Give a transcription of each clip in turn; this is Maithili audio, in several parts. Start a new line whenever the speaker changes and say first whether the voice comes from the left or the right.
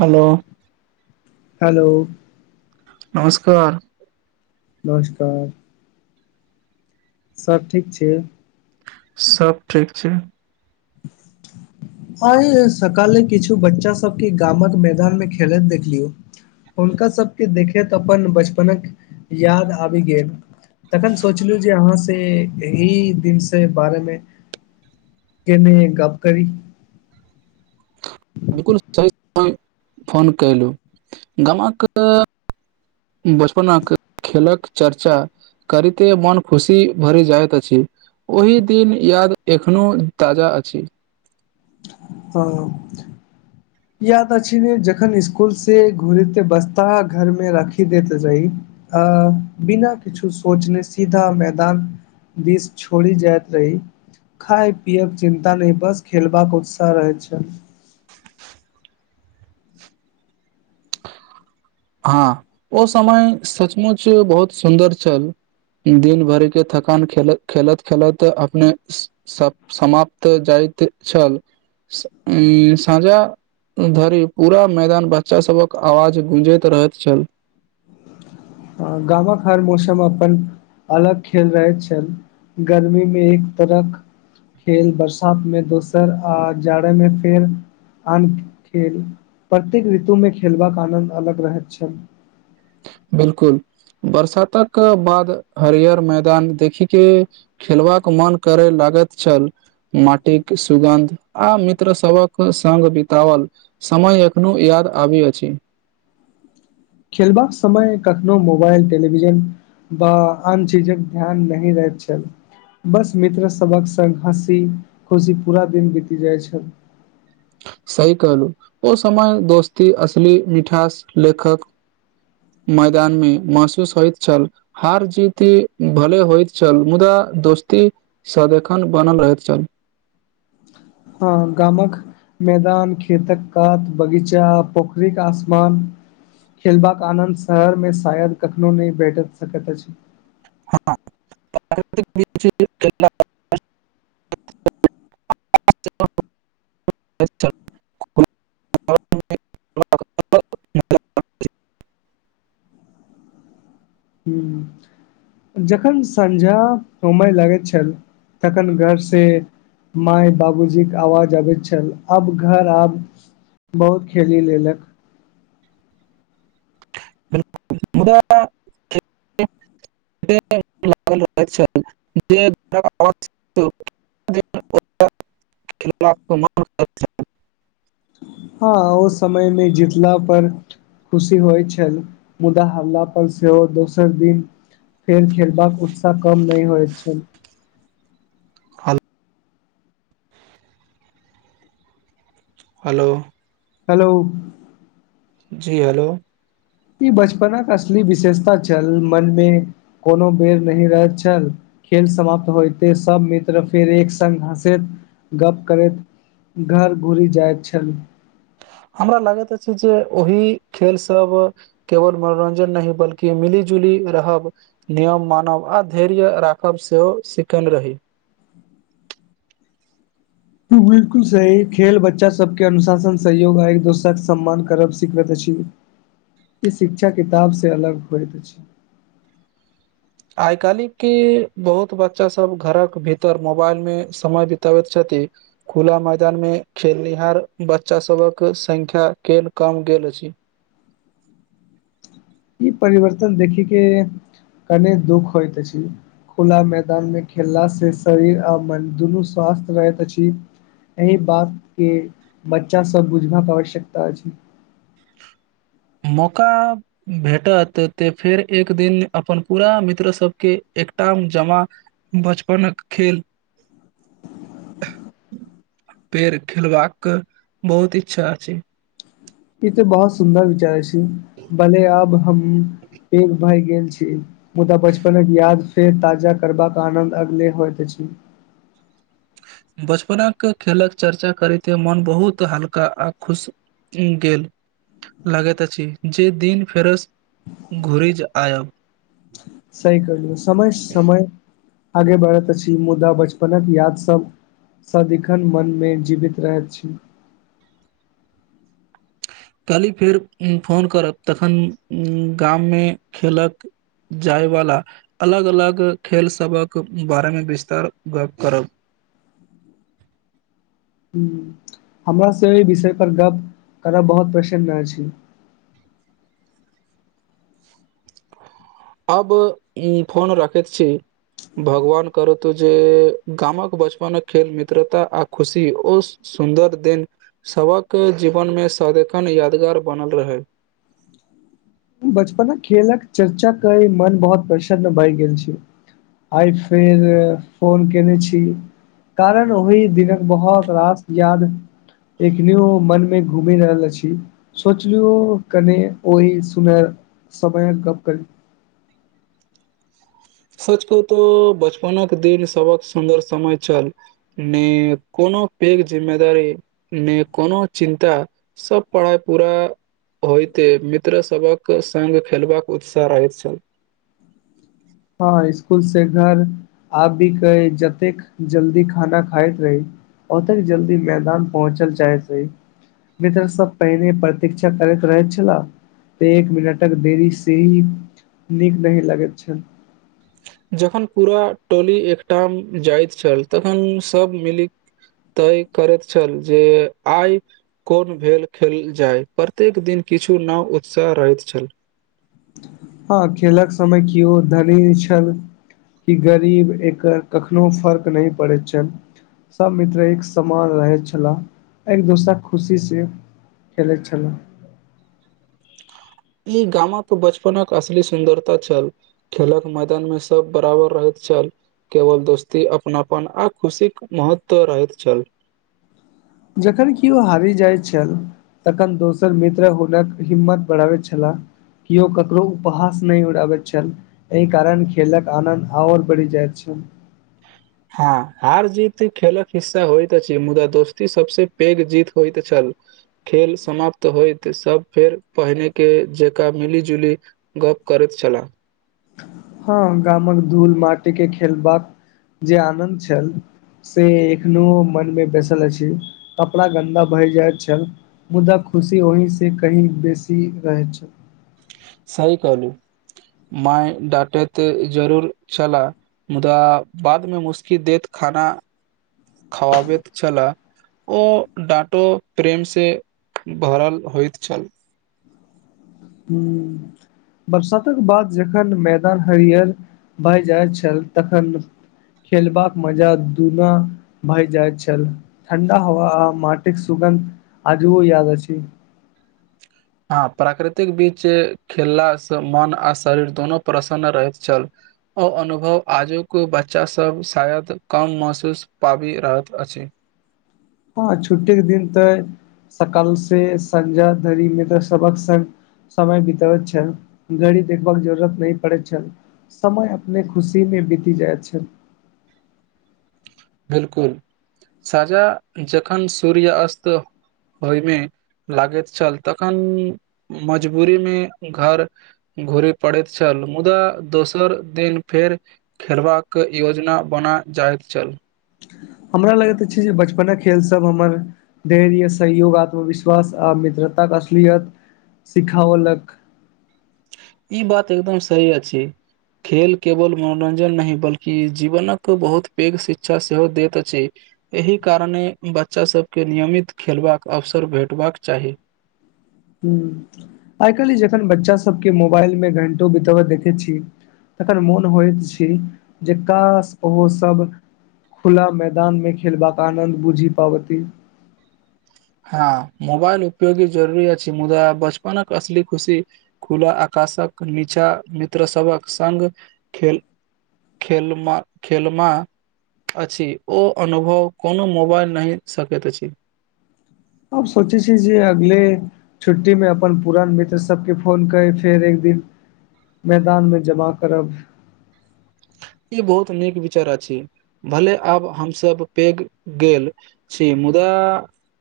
right: Hello
left: hello.
right: नमस्कार।
left: नमस्कार। सभ ठीक छय
right: सभ ठीक छै
left: [inaudible] आय सकाले किछु बच्चा सभके गाम कऽ मैला मे खेलैत देखलियइ हुनका सभके देखैत अपन बचपनकऽ याद आबि गेल तखन सोचलु जे अहाँ से एहि दिन से बारे मे केने गप करी।
right: बिल्कूल सही फोन कलु गाम कऽ बचपनक खेल कऽ चर्चा करि ते मन खुशी भरि जाइत अछि ओहि दिन याद ऐखनो ताजा अछि
left: हं याद अछि ने जखन स्कूल से घुरते बस्ता घर में राखी देैत रही अ बिना किछु सोचने सीधा मैदान बीस छोड़ी जाइत रही खाय पियके चिन्ता नहि बस खेलबाक उत्साह आ रहै छैल
right: हँ ओ समय सचमुच बहुत सुन्दर छल दिन भर के थकान खेलत खेलत खेलत अपने सब समाप्त जाइत छल साँझधरि पूरा मैदान बच्चा सभहक आवाज गूँजैत त रहइत छल
left: गामक हर मौसम अपन अलग खेल रहैत छेल गर्मी में एक तरहक़ खेल बरसात में दोसर आ जाड़े मे फेर आन खेल- प्रत्येक ऋतु मे खेलबाक आनन्द अलग रहैत छल
right: बिलकुल बरसातक बाद हरियर मैदान देखी के खेलबाक मोन करा लागैत छल माटिक सुगन्ध आ मित्र सभहक संग बितावल समय एखनो याद आबत अछि
left: खेलबाक समय कखनो मोबाइल टेलीविजन ब आन चीजक ध्यान नाहि रहैत छैल बस मित्र सभक सङ्ग हँसी खुशी पूरा दिन बीति जाइत छल
right: सही कहलहुं ओ समय दोस्ती असली मिठास लेखक मैदान मे महसूस होइत छल हार जीति भले होइत छल मुदा दोस्ती सदिखन बनल रहैत छल
left: हँ गामक मैदान खेतक कात बगीचा पोखरिक आसमान खेलबाक आनन्द शहरमे शायद कखनो नहि भेट सकैत अछि
right: [inaudible] [inaudible]
left: हूं जखन सँझा हुमइ लागैत छल तखन घरसँ माय बाबूजी के आवाज अबैत छल अब घर आब बहुत खेली लेलक
right: [inaudible] [inaudible] [inaudible] [inaudible]
left: हँ ओ समयमे जितला पर खुशी होइत छल मुदा हल्ला पर सेहो दोसर दिन फेर खेलबाक उत्साह कम नहि होइत छल
right: [unintelligible] हेलो
left: हेलो
right: जी हेलो
left: ई बचपनक असली विशेषता छल मन मे कोनो बेर नहि रहैत छल खेल समाप्त होयते सब मित्र फेर एक सङ्ग हसैत गप करैत घर घुरि जाइत छल
right: हमरा लागैत अछि जे ओहि खेल सभ केवल मनोरञ्जन नहि बल्कि मिली जुली रहब नियम मानब आ धैर्य राखब सेहो सिखल रही
left: बिलकुल सही खेल बच्चा सबके अनुशासन सहयोग आ एक दोसराके सम्मान करब सिखबैत अछि ई शिक्षा किताब से अलग होइत अछि
right: आइ काल्हि के बहुत बच्चा सभ घरक भीतर मोबाइल मे समय बिताबैत छथि खुला मैदान मे खेलनिहार बच्चा सभहक संख्या फेर कम गेल अछि
left: ई परिवर्तन देखी के कने दुःख होयइत अछि खुला मैदान मे खेलला से शरीर आ मन दुनू स्वस्थ रहैत अछि एहि बातके बच्चासभ के बुझबाक आवश्यकता अछि
right: मौका भेटत तऽ फेर एक दिन अपन पूरा मित्र सबके एकटामे जमा बचपनक खेल पेर खेलबाक बहुत इच्छा अछि
left: ई त बहुत सुन्दर विचार अछि भले आब हम भय गेल छी मुदा बचपनक याद फेर ताजा करबाक आनन्द अगले होइत अछि
right: बचपनक खेलक चर्चा करैते मोन बहुत हल्का आ खुश उ गेल लगैत अछि जे दिन फेरस घुरिज आयब
left: सही कहलु समय समय आगे बढ़ैत अछि मुदा बचपनक याद सब सदिखन मन में जीवित रहैत छी
right: कहली फेर फोन करब तखन गाम मे खेलक जायवला अलग अलग खेलसभक बारे में विस्तार गप करब
left: ह हमरा से अय विषय पर गप करब बहुत प्रसन्न अछि
right: अब फोन रखैत छी भगवान करतउ जे गामक बचपन खेल मित्रता आ खुशी ओ सुन्दर दिन सबक जीवन में सदखन यादगार बनल रहे
left: ह बचपन खेलक चर्चा कय मन बहुत प्रसन्न भए गेल छी आइ फेर फोन केने छी कारण ओहि दिनक बहुत रास याद एखनियो मन मे घूमे रहल छी सोचलु कने ओहि सुनय समय गप्प करी
right: सच कहो तो बचपनक दिन सबक सुन्दर समय छल ने कोनो पेघ जिम्मेदारी ने कोनो चिन्ता सब पढ़ाइ पूरा होइते मित्रसभक संग खेलबाक उत्साह रहैत छल
left: हँ स्कुल से घर आबिके जतेक जल्दी खाना खाइत रही ओतेक जल्दी मैदान पहुँचल जाय छैै मित्र सभ पहिने प्रतीक्षा करैत रहैत छलाह एक मिनटक देरी से ही नीक नहि लगैत छल
right: जखन पूरा टोली एकठा मे जाइत छल तखन सभ मीली तय करैत छल जे आई कोन भेल खेल जाय प्रत्येक दिन किछु नाव उत्साह रहैत छेल
left: ह खेलक समय किओ धनी छल कि गरीब एकर कखनो फर्क नहि पड़ैत छेल सभ मित्र एक समान रहैत छला एक दोसरा खुशी से खेलैत छलऊ।
right: ई गाम कऽ बचपन असली सुन्दरता छल खेलक मैदान मे सभ बराबर रहैत छल केवल दोस्ती अपनापन आ खुशीक महत्व रहैत छेल
left: जखन किओ हारि जाइत छल। तखन दोसर मित्र हुनक हिम्मत बढ़ाबैत छला। किओ करो उपहास नहि उराबैत छल एहि कारण खेलक आनन्द ओर बढ़ि जाइत छल [inaudible]
right: ह हार जीत खेलक हिस्सा होइत अछि मुदा दोस्ती सभसे पैघ जीत होयइत छल खेल समाप्त होयइत सभ फेर पहिने के जकाँ मिली जुली गप करैत छलाह।
left: हा गाम कऽ धूल माटिके खेलबाक जे आनन्द छल से एखनो मन मे बैसल अछि कपड़ा गन्दा भहि जाइत छल। मुदा खुशी ओहिसँ कही बेसी रहैत छल।
right: सही कहलू माय डाटे तऽ जरूर चला मुदा बाद मे मुसकि देत खाना खवाबैत चला ओ डाटो प्रेम से भरल होइत छल
left: हू। बरसातकऽ बाद जखन मैदान हरियर भए जाइत छल तखन खेलबाक मजा दुना भए जाइत छल ठण्डा हवा मटिक सुगन्ध आजबो याद अछि
right: ह प्राकृतिक बीच खेललासँ मन आ शरीर दुोनू प्रसन्न रहैत छल ओ अनुभव आजु के बच्चा सभ शायद कम महसूस पाबि रहत अछि।
left: ह छुट्टीके दिन तऽ सकालसँ सझा धरीमे तऽ सभके संगे समय बतब छैल घरी देखबाक जरूरत न पड़े छैल समय अपने खुशी मे बीति जाइत छै
right: बिल्कूल साजा जखन सूर्य अस्त ओहिमे लागैत छल तखन मजबूरी मे घर। घुरे पड़ैत छल मुदा दोसर दिन फेर। खेलबा कऽ योजना बना जाइत छल
left: हमरा लगैत छै जे बचपने खेल सभ हमर धैर्य सहयोग आत्मविश्वास आ मित्रता के असलियत सिखओल कऽ
right: ई बात एकदम सही अछि। खेल केवल मनोरंजन नहि बल्कि जीवन कऽ बहुत पैघ शिक्षा सेहो दैत अछि एहि कारणे बच्चा सभके नियमित खेलबाक अवसर भेटबाक चाही
left: हैं आइ काल्हि जखन बच्चासभके मोबाइलमे घण्टो बितबऽ देखैत छी तखन मोन होइत छी जे कास ओहो सभ खुला मैदान में खेल बाक आनन्द बुझि पावती
right: हँ मोबाईल उपयोगी जरुररी अछि मुदा बचपनक असली खुशी खुला आकाशक नीचा मित्र सबहक संग खेल खेल मा खेल मा अछि ओ अनुभव कोनो मोबाइल नै सकैत अछि
left: अब सोचे छ जे अगले छुट्टी में अपन पुरान मित्र सब केँ फोन कए फेर एक दिन मैदान में जमा करब
right: ई बहुत नीक विचारा छी भले आब हम सब पैघ गेल छी मुदा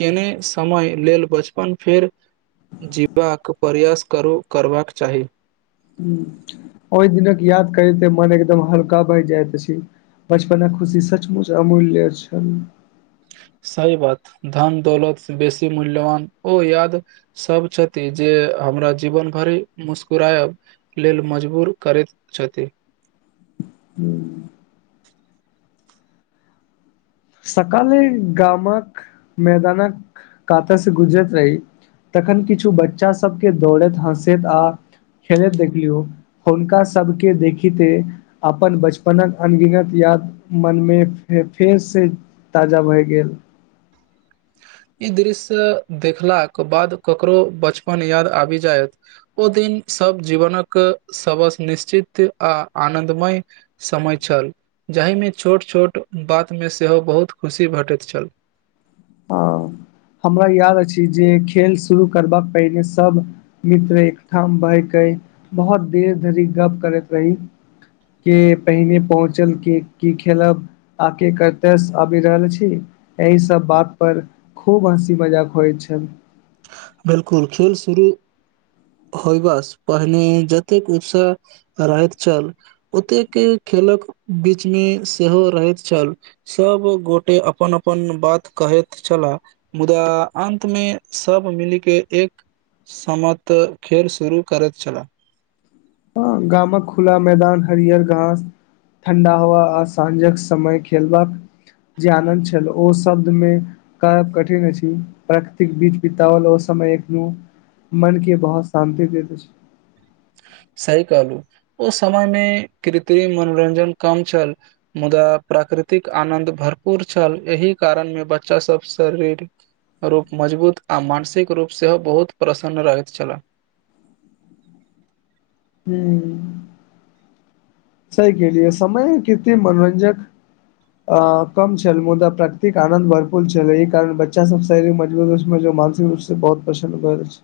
right: केने समय लेल बचपन फेर जीबाक प्रयास करू करबाक चाही
left: हुं [inaudible] ओइ दिनक याद करे मन एकदम हल्का भैई जाइत छै बचपन खुशी सचमुच अमूल छल
right: सही बात धन दौलत बेसी मूल्यवान ओ याद सभ छथि जे हमरा जीवन घरि मुस्कराएब लेल मजबूर करैत छथि
left: [unintelligible] सकाले गामक मैदानक कातै से गुजरैत रही तखन किछु बच्चा सब केँ दौड़ैत हँसैत आ खेलैत देखलियौ हुनका सभ केँ देखिते अपन बचपनक अनगिनत याद मन में फेर से ताजा भए गेल
right: ई दृश्य देखलाक कऽ बाद ककरो बचपन याद आबि जायत ओ दिन सब जीवनक सबस निश्चित आ आनन्दमय समय छल जाहिमे छोट छोट बातमे सेहो बहुत खुशी भेटैत छल
left: हँ हमरा याद अछि जे खेल शुरू करबाक पहिने सभ मित्र एक ठाम बहिके बहुत देर धरि गप करैत रही केँ पहिने पहुँचल केँ की खेलब आके कते आबि रहल छी एहि सब बात पर खूब हँसी मजाक होइ छल
right: बिल्कुल खेल शुरू होइबास पहिने जतेक उत्साह राहत छल ओतेक केँ खेलक बीच में सेहो रहैत छल सब गोटे अपन अपन बात कहैत छला मुदा अन्त में सभ मिलिक एक समत खेल शुरू करैत छलाह
left: अ गामक खुला मैदान हरिहर घास ठण्डा हवा आ साँझक समय खेलबाक जे आनन्द छल ओ शब्दमे कहब कठिन अछि प्रकृतिक बीज बितावल ओ समय एखनो मन केँ बहुत शान्ति देत अछि
right: सही कहलू ओ समय मे कृत्रिम मनोरंजन कम छल मुदा प्राकृतिक आनंन्द भरपूर छल एहि कारण मे बच्चा सब शरीर रूप मजबूत आ मानसिक रूप सेहो बहुत प्रसन्न रहैत छलाह
left: हू सही केहलिए समय कृत्रिम मनोरंजक अ कम छल मुदा प्रकृतिक आनन्द भरपूल छल ई कारण बच्चा सब शरीर मजबूतमे [unintelligible] सँ बहुत पसन्न्द भेल अछि